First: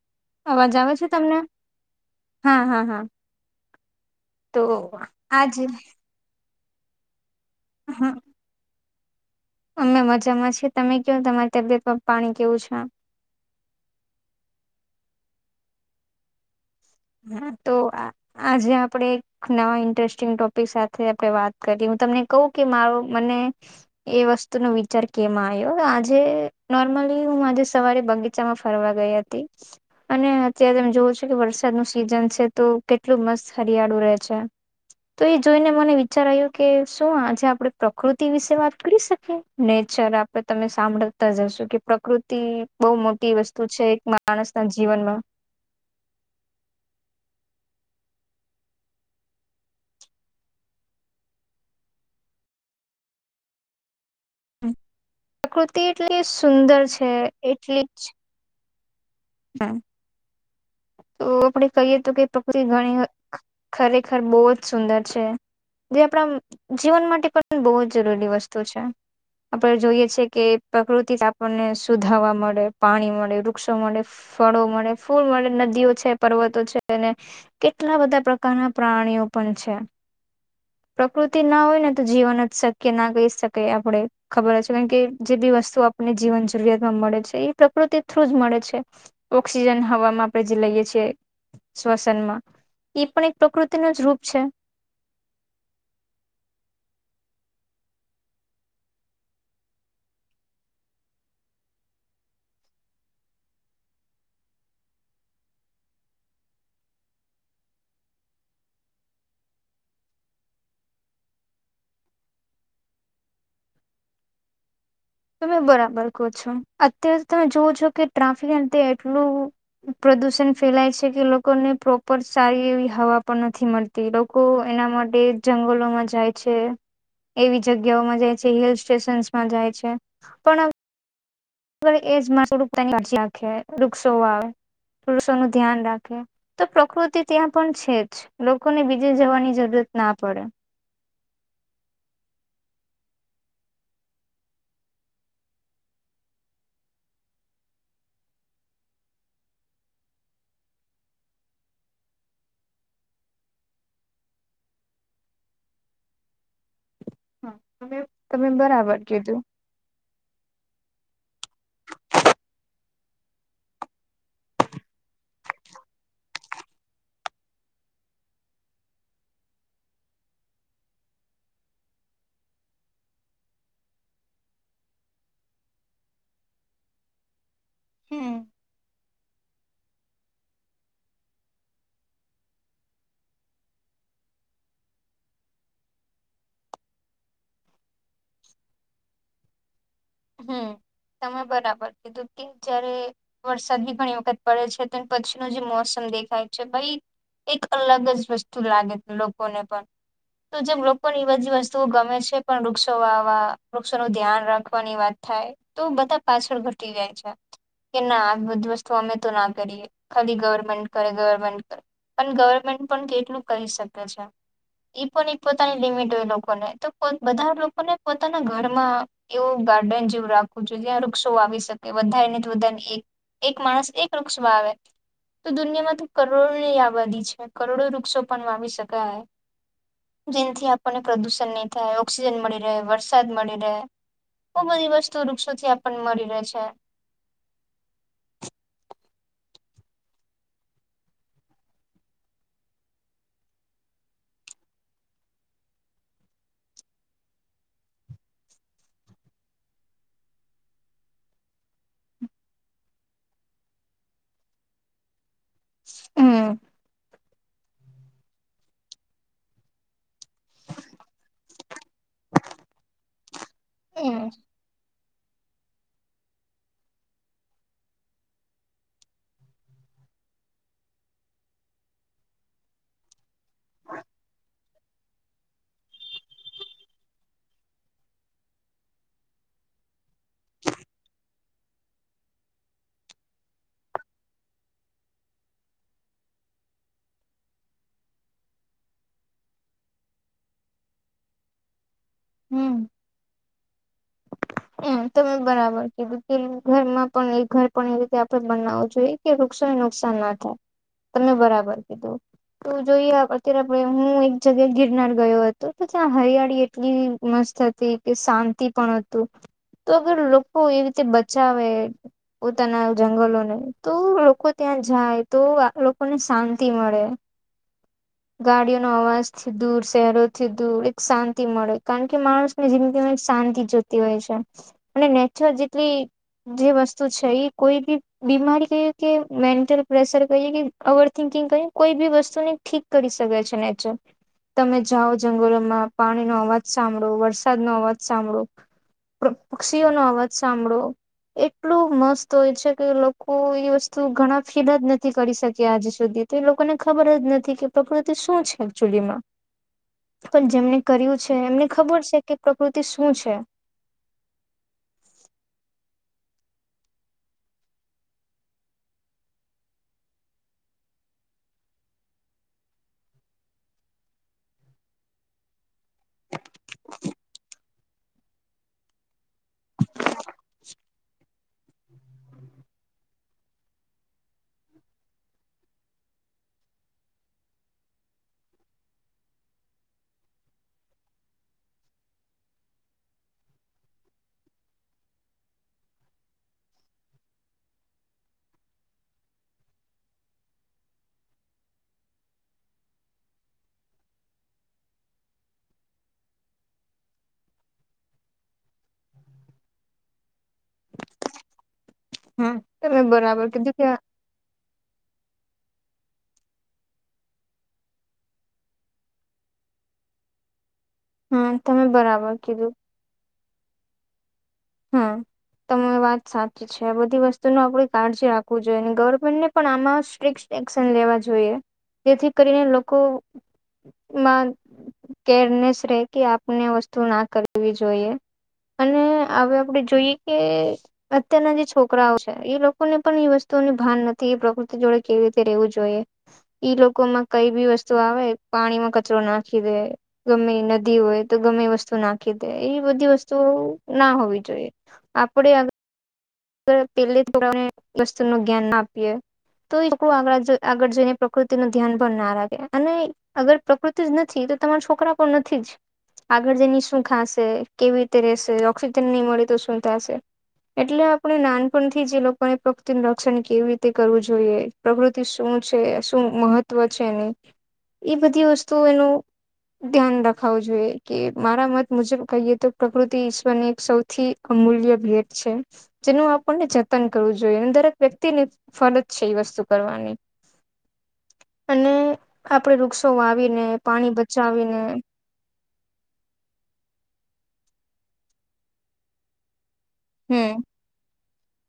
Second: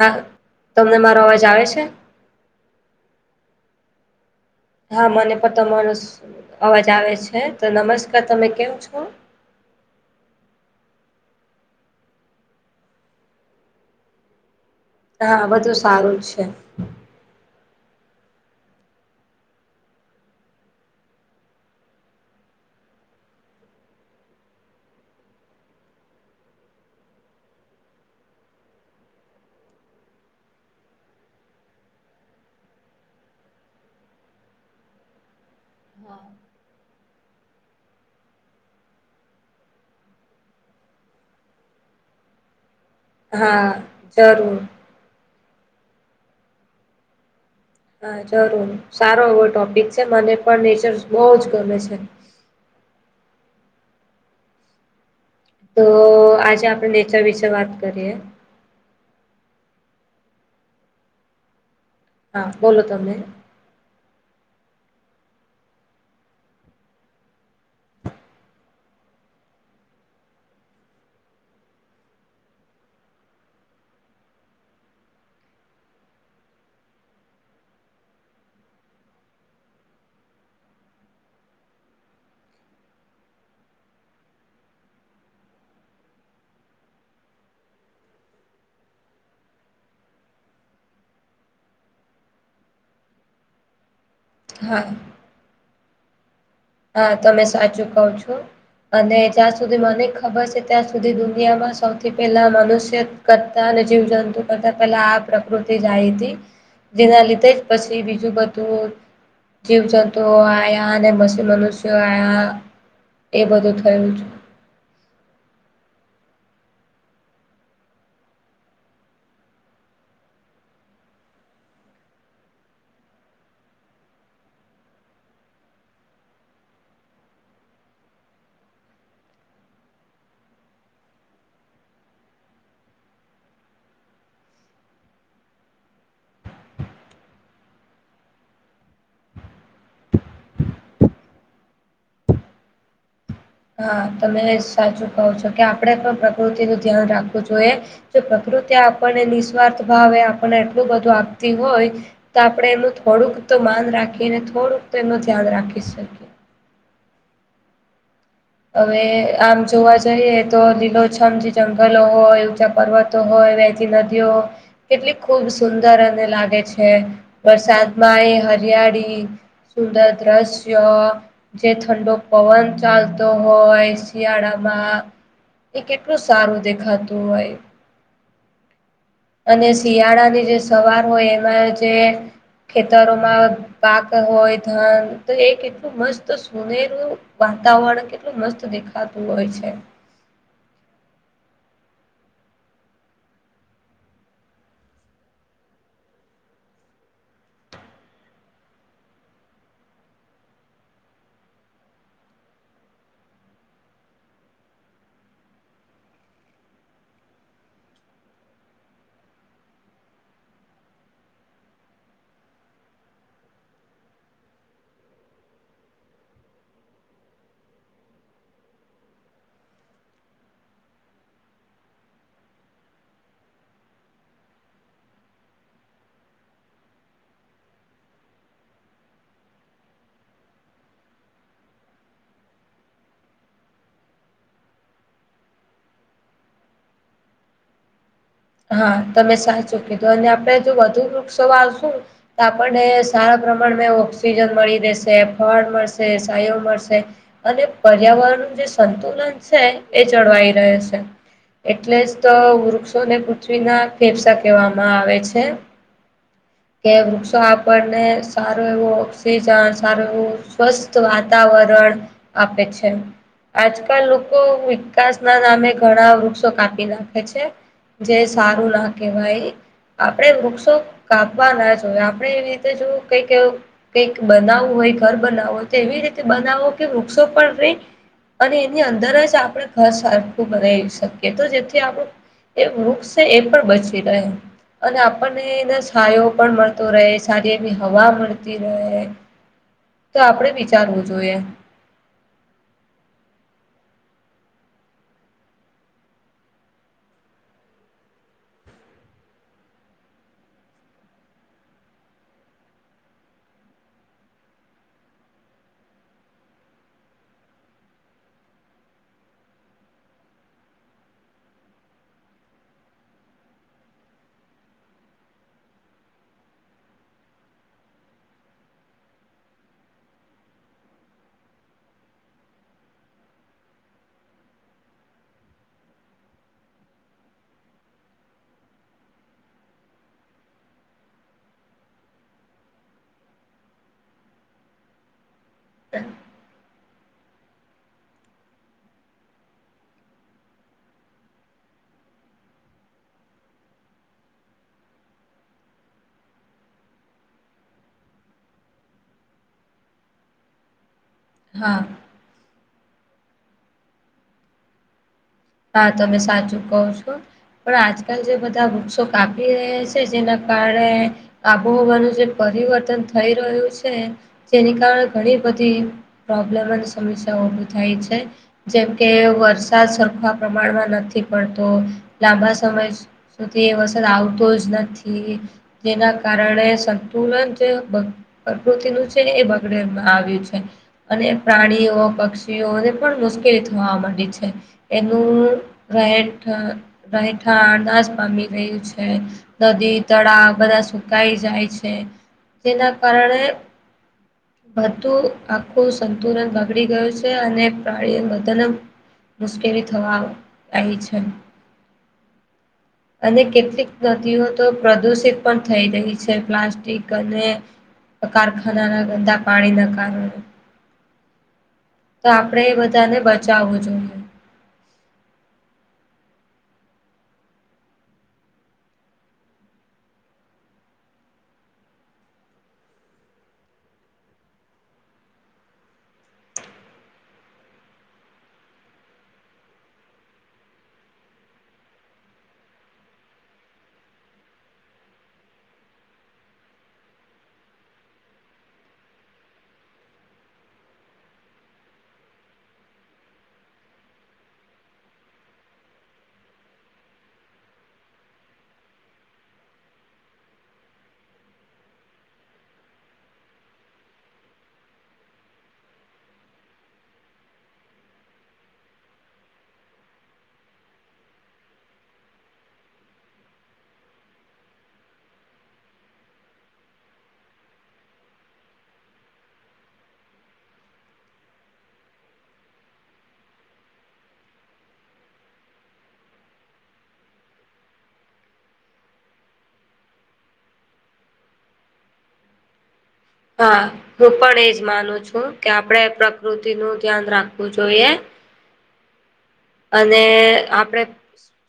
હા અવાજ આવે છે મારો તમને? અવાજ આવે છે હા, હા, હા. તો હા મને આજ પણ તમારો અવાજ આવે છે. તો હા નમસ્કાર. તમે કેમ છો? અમે મજામાં છીએ. તમે કયો, તમારી તબિયત પાણી કેવું છે? હા બધું સારું જ છે. હા તો આ આજે આપણે એક નવા ઇન્ટરેસ્ટિંગ ટોપિક સાથે આપણે વાત કરી. હું તમને કહું કે મારું મને એ વસ્તુનો વિચાર કેમ આયો. આજે નોર્મલી હું આજે સવારે બગીચામાં ફરવા ગઈ હત તી, અને અત્યારે તમે જોવો છો કે વરસ સાદ નું સિઝન છે તો કેટલું મસ્ત હરિયાળું રહે છે. તો એ જોઈને મને વિચાર આયું કે શું આજે આપણે પ્રકૃતિ વિશે વાત કરી શકીએ? નેચર આમ પણ તમે સાંભળતા જ હશો, કે પ્રકૃતિ બહુ મોટી વસ્તુ હા છે એક માણસ જરૂર ના જીવનમાં. હા જરૂર. સારો એવો ટોપિક છે. મને પણ નેચર બહુ જ ગમે છે. પ્રકૃતિ તો એટલી આજે સુંદર આપણે છે, નેચર વિશે વાત એટલી કરીએ જ હમ્મ. તો આપણે કહીએ તો કે હા પ્રકૃતી બોલો ઘણી તમે ખ ખરેખર, બહુ જ સુંદર છે. જે આપણા જીવન માટે પણ બહુ જ જરૂરી વસ્તુ છે. આપણે જોઈએ છીએ કે પ્રકૃતિ આપણને શુદ્ધ હવા મળે, પાણી મળે, વૃક્ષો મળે ફળો મળે, ફૂલ મળે, નજ નદીઓ છે, પર્વતો છે, અને કેટલા બધા પ્રકારના પ્રાણીઓ પણ છે. [inaudible] પ્રકૃતિ ના હોય ને તો જીવન જ શક્ય ના કહી શકાય આપણે. ખબર જ છે. કારણ કે જે બી વસ્તુ આપ ને જીવન જરૂરિયાતમાં મળે છે, ઈ પ્રકૃતિ થ્રુ મળે જ છે. ઓક્સિજન હવામાં આપણે જે લઈએ છીએ શ્વસનમાં, ઈ પણ એક પ્રકૃતિ નો જ રૂપ છે. હા. હા, તમે સાચું કહો છો. અને જ્યાં સુધી મને ખબર છે, ત્યાં સુધી દુનિયામાં સૌથી પહેલા મનુષ્ય કરતા અને જીવજંતુ કરતા પહેલા આ પ્રકૃતિ જા આઈ તી. જેના લીધે જ પછી બીજું બધું જીવ-જંતુ આયા, ને મસ મનુષ્ય આયા એ બધું થયું જ તમે બરાબર કહો છો અત્યારે તમે જોવો છો કે ટ્રાફિક [unintelligible] એટલું... પ્રદૂષણ ફેલાય છે કે લોકોને પ્રોપર સારી એવી હવા પણ નથી મળતી. તે લોકો એના માટે જંગલોમાં જાય છે. એવી જગ્યાઓમાં જાય છે, હિલ સ્ટેશનસમાં જાય છે, પણ... એ જ [unintelligible] રાખે વૃક્ષો આવે વૃક્ષોનું ધ્યાન રાખે. તો પ્રકૃતિ ત્યાં પણ છે જ લોકોને બીજે જવાની જરૂરત ના પડે. હા તમે સાચું કહો છો કે આપણે પણ પ્રકૃતિ નુ ધ્યાન રાખવું જોઈએ. જો પ્રકૃતિ આપણને નિસ્વાર્થ ભાવે આપણને એટલું બધું આપતી હોય. તો આપડણે એનું થોડુંક તો માન રાખીએને થોડુંક તો એનું ધ્યાન રાખી શકીએ. હા તમે તમે બરાબર હવે કીધું આમ જોવા જ જઈએ તો લીલોછમ જે જંગલો હોય ઊંચા પર્વતો હોય વહેતી નદીઓ હો કેટલી ખૂબ સુંદર અને લાગે છે, વરસાદમાં એ હરિયાળી... સુંદર દ્રશ્ય જે ઠંડો પવન ચાલતો... હોય શિયાળામાં એ કેટલું સારું દેખાતું હોય. હમ્મ..... અને શિયાળાની જે સવાર હોય એમાં જે ખેતરોમાં... પાક હોય ધન તો એ કેટલું મસ્ત સુનેરું વાતાવરણ... કેટલું મસ્ત દેખાતું હોય છે. હમ્મ તમે બરાબર કીધું કે... જયારે વરસાદ બી ઘણી વખત પડે છે તે પછી ન જે મોસમ દેખાય છે ભાઈ... એક અલગ જ વસ્તુ લાગે લોકોને પણ. તો જેમ લોકોને એ બધી વસ્તુઓ ગમે છે પણ વૃક્ષો વાવા વૃક્ષોનું ધ્યાન રાખવાની વાત... થાય તો બધા પાછળ ઘટી જાય છે, કે ના આ બધી વસ્તુ અમે તો ના કરીએ. ખાલી ગવર્મેન્ટ કરે ગવર્મેન્ટ કરે પણ ગવર્મેન્ટ પણ કેટલું કરી શકે છે? ઈ પણ એક પોતાની લિમિટ હોય લોકોને તો બધા લોકોને પોતાના ઘરમાં... [unintelligible] ગાર્ડન જેવું રાખવું જોઈએ જ્યાં વૃક્ષો આવી શકે ને વધારેને એક... એક માણસ એક વૃક્ષ વાવે તો દુનિયામાં તો કરોડોની આબાદી છે કરોડો વૃક્ષો પણ વાવી શકાય. જેનથી આપણને પ્રદુષણ નહી થાય ઓક્સિજન મળી રહે વરસાદ મળી રહે... બો બધી વસ્તુ વૃક્ષોથી આપણને મળી રહે છે. હા તમે સાચું કીધો અને આપડે જો વધુ વૃક્ષો વાવશું... તો આપણને સારા પ્રમાણમાં ઓક્સિજન મળી રહેેશે ફળ મળશે સાયડો મળશે. અને પર્યાવરણ નું જે સંતુલન છે એ જળવાઈ રહે છે. એટલે જ તો વૃક્ષોને પૃથ્વીના ફેફસા કહેવામાં આવે છે. [inaudible] હમ... કે વૃક્ષો આપણને સારું એવું ઓક્સિજન સારું એવું સ્વસ્થ વાતાવરણ આપે છે. આજકાલ હમ લોકો તાશ ના નામે ઘણા વૃક્ષો કાપી નાખે છે. જે સારું ના કહેવાય. આપડે વૃક્ષો કાપવા ના જોઈએ આપણે એની રીતે જો કઈક એવું કઈક બનાવવું હોય ઘર બનાવવું હોય તો એવી રીતે બનાવો કે વૃક્ષો પણ રી અને એની અંદર જ આપને ઘર સરખું બનાવી શકીએ તો જેથી આપણું એ વૃક્ષ છે એ પણ બચી રહ્યો અને આપણને એનો છાયો પણ મળતો રહે સારી એવી હવા મળતી રહે. તો આપણે વિચારવું જોઈએ. હમ. હમ તમે બરાબર કીધું કે ઘરમાં પણ એક ઘર પણ એ રીતે આપણે બનાવું જોઈએ. કે વૃક્ષોને નુકસાન ના થાય, તમે બરાબર કીધું. તો જોઈએ અત્યારે આપણે હું એક જગ્યાએ ગિરનાર ગયો હતો, તો ત્યાં હરિયાળી એટલી મસ્ત હતી. કે શાંતિ પણ હતું તો અગર લોકો એ રીતે બચાવે પોતાના જંગલોને તો લોકો ત્યાં જાય તો લોકોને શાંતિ મળે. ગાડીઓના અવાજથી દૂર, શહેરોથી દૂર એક શાંતિ મળે, કારણ કે માણસ જેમ કે મે શાંતિ જોતી હોય છે, અને નેચરલ જેટલી જે વસ્તુ છે એ કોઈ બી બીમારી કહીએ કે મેન્ટલ પ્રેશર કહીએ કે ઓવર થિંકિંગ કહીએ, કોઈ બી વસ્તુને ઠીક કરી શકે છે નેચર. તમે જાઓ જંગલોમાં પાણીનો અવાજ સાંભળો, વરસાદનો અવાજ સાંભળો. પક્ષીઓનો અવાજ સાંભળો. એટલું મસ્ત હોય છે કે લોકો એ વસ્તુ ઘણા ફીલ જ નથી કરી શક્યા આજ સુધી. તે લોકોને ખબર જ નથી કે પ્રકૃતિ શું છે એકચુલીમાં? પણ જેમને કર્યું છે અમને હા ખબર છે કે પ્રકૃતિ શું છે. હા. તમે સાચું કહો છો. પણ આજકાલ જે બધા વૃક્ષો કાપી રહ્યા છે જેના કારણે આબોહવાનું જે પરિવર્તન થઈ રહ્યું છે. જેને કારણે ઘણી બધી પ્રોબ્લમ અને સમસ્યાઓ ઊભી થાય છે. જેમકે વરસાદ સરખા પ્રમાણમાં નથી. પડતો, લાંબા સમય સુધી વરસાદ આવતો જ નથી. જેના કારણે સંતુલન કે પ્રકૃતિનું છે એ બગડે એમ આવ્યું છે. અને પ્રાણીઓ, પક્ષીઓને પણ મુશ્કેલી થવા માંડી છે. નું રહેઠા રહેઠા નાસ પામી રહ્યું છે. નદી, તળાવ બધા સુકાઈ જાય છે, જેના કારણે વધુ આખું સંતુલન બગડી ગયું છે અને પાણી બધાને મુશ્કેલી થવા આવી છે હમ તમે અને બરાબર કીધું કેટલીક કે દિઓ તો પ્રદુષિત પણ થઈ રહી છે, પ્લાસ્ટિક અને કારખાનાના ગંદા પાણીના કારણે. હા તમે તો બરાબર આપણે કીધું એ બધાને બચાવવું જોઈએ. હમ. તમારી વાત સાચી છે, આ બધી વસ્તુનો આપણે કાળજી રાખવું જોઈએ અને ગવર્મેન્ટને પણ આમાં સ્ટ્રિક એક્શન લેવા જોઈએ, જેથી કરીને લોકો માં કેર નેસ રહે કે આપણે આ વસ્તુ ના કરવી જોઈએ અને હવે આપણે જોઈએ કે અત્યારના જે છોકરાઓ છે, એ લોકોને પણ એ વસ્તુઓનું ભાન નથી. એ પ્રકૃતિ સાથે કેવી રીતે રહેવું જોઈએ? એ લોકોમાં કંઈ બીજી વસ્તુ આવે, પાણીમાં કચરો નાખી દે ગમે નદી હોય તો ગમે તે વસ્તુ નાખી દે, એવી બધી વસ્તુઓ. ના હોવી જોઈએ આપણી [unintelligible] વસ્તુનું જ્ઞાન ના આપીએ. તો એ લોકો આગળ આગળ જઈને પ્રકૃતિનું ધ્યાન પણ ના રાખે અને અગર પ્રકૃતિ જ નથી તો તમારા છોકરા પણ નથી જ. આગળ જઈને શું ખાશે, કેવી રીતે રહેશે? ઓક્સિજન નહીં મળે તો શું થશે? એટલે એટલે નાનપણથી જ એ લોકોને પ્રકૃતિનું રક્ષણ કેવી રીતે કરવું જોઈએ, પ્રકૃતિ શું છે શું મહત ત્વ છે એનું એ બધી વસ્તુઓનું ધ્યાન રખાવું જોઈએ. કે મારા મત મુજબ કહીએ તો પ્રકૃતિ ઈશ્વરની એક સૌથી અમૂલ્ય ભેટ છે. જેનું આપણને જતન કરવું જોઈએ અને દરેક વ્યક્તિની ફરજ છે એ વસ્તુ કરવાની. અને આપણે વૃક્ષો વાવ. હા, હું પણ એ જ માનું છું કે આપણે પ્રકૃતિનું ધ્યાન રાખવું જોઈએ. અને હમ આપણે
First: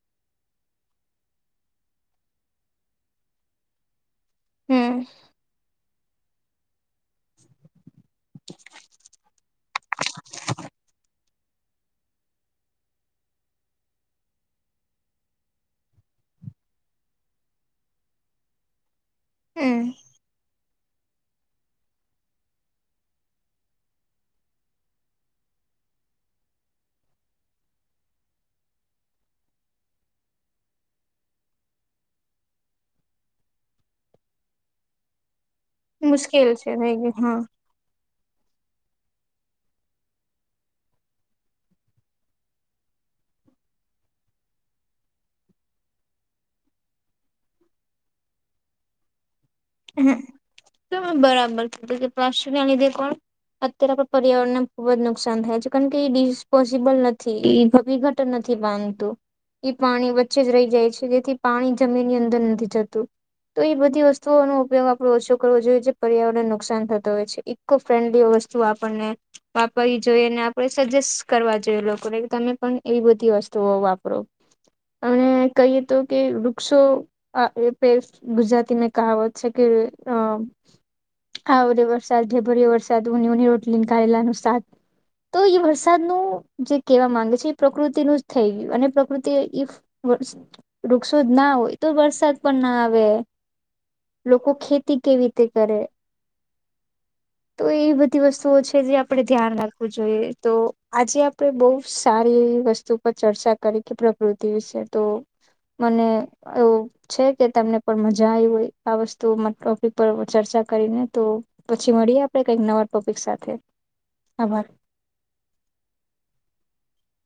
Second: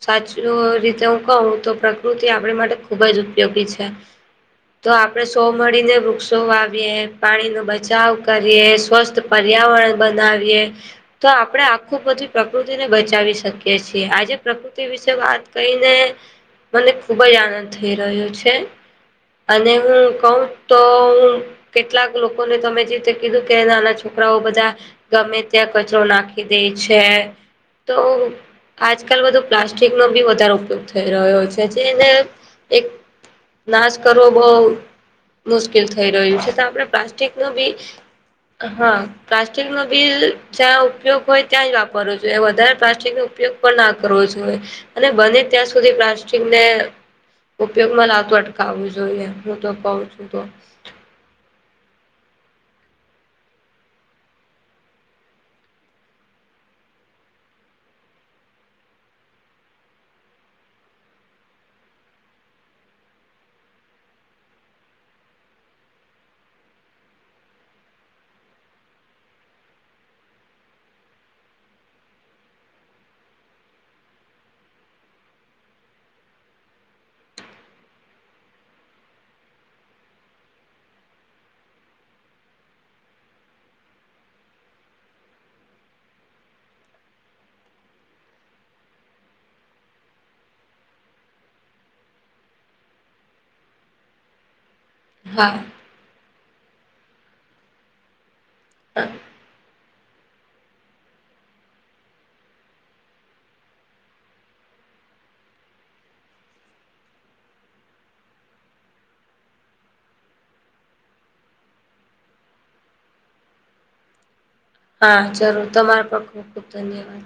સાચુ રીતે હું કહું તો, પ્રકૃતિ આપણી માટે ખૂબ જ ઉપયોગી છે. તો હમ આપણે સૌ મળીને વૃક્ષો વાવીએ, પાણી ન બચાવ કરીએ, સ્વસ્થ પર્યાવરણ બનાવીએ, તો આપણે આખું બધું [unintelligible] તો જ એને બચાવી શકીએ છીએ. આજે પ્રકૃતિ વિશે વાત કરીને. મને ખૂબ જ આનંદ થઈ રહ્યો છે અને હમ હું કહું તો હું કેટલાક લોકોને, તમે જે રીતે કીધું કે નાના છોકરાઓ બધા ગમે ત્યાં કચરો નાખી દે છે તો આજકાલ બધો પ્લાસ્ટિકનો બી વધારે ઉપયોગ થઈ રહ્યો છે, જેને એક નાશ કરવો બહુ મુશ્કેલ થઈ રહ્યું મુશ્કેલ છે, તો આપણે થઈ ગયું હા પ્લાસ્ટિકની બી હા, પ્લાસ્ટિકનો બી જ્યાં ઉપયોગ હોય ત્યાં જ વાપરવું. એટલે વધારે પ્લાસ્ટિકનો ઉપયોગ પણ ના કરવો જોઈએ. અને બને ત્યાં સુધી પ્લાસ્ટિકને ઉપયોગમાં લાવતું અટકાવવું જોઈએ. હું તો કહું હમ છું તો. [unintelligible] બરાબર છે, એટલે [unintelligible] ના લીધે કોણ? અત્યારે આપણા પર્યાવરણને ખૂબ જ નુકસાન થાય છે, કારણ કે એ ડિસ્પોઝેબલ નથી. [unintelligible] તો નથી બનતું. એ પાણી વચ્ચે જ રહી જાય છે, જેથી પાણી જમીનની અંદર નથી જતું, તો એ બધી વસ વસ્તુઓનો ઉપયોગ આપણે ઓછો કરવો જોઈએ, જે પર્યાવરણને નુકસાન થતો હોય છે. ઇકો-ફ્રેન્ડલી વસ્તુઓ આપણને વાપરવી જોઈએ ને, અને આપણે સજેસ્ટ કરવા જોઈએ લોકોને કે તમે પણ એવી બધી વસ્તુઓ વાપરો. અને કહીએ તો કે વૃક્ષો અ [unintelligible] ગુજરાતીને કહાવત છે કે હમ્મ આવરે વરસાદ ઢેબરિયો વરસાદ ઉની ઉની રોટલીને કરેલાનું શાક. તો એ વરસાદનું જે કહેવા માંગે છે એ પ્રકૃતિનું જ થઈ ગયું અને પ્રકૃતિ [unintelligible] [unintelligible] વૃક્ષો જ ના હોય તો વરસાદ પણ ન આવે. લોકો ખેતી કેવી રીતે હા કરે? તો એવી બધી વસ્તુઓ છે. કે જે આપણે ધ્યાન રાખ જોઈએ તો આજે આપણે બહુ સારી એવી વસ્તુ પર ચર્ચા કરી. કે પ્રકૃતિ વિશે તો મને એવુ છે કે તમને પણ મજા આઇ હોય. આ વસ્તુમાં ટોપિક પર હવે ચર્ચા કરીને તો પછી મળીએ આપડે કંઈક નવા ટોપિક સાથે આભાર. હા જરૂર, તમારા પણ ખુબ ખુબ ધન્યવાદ.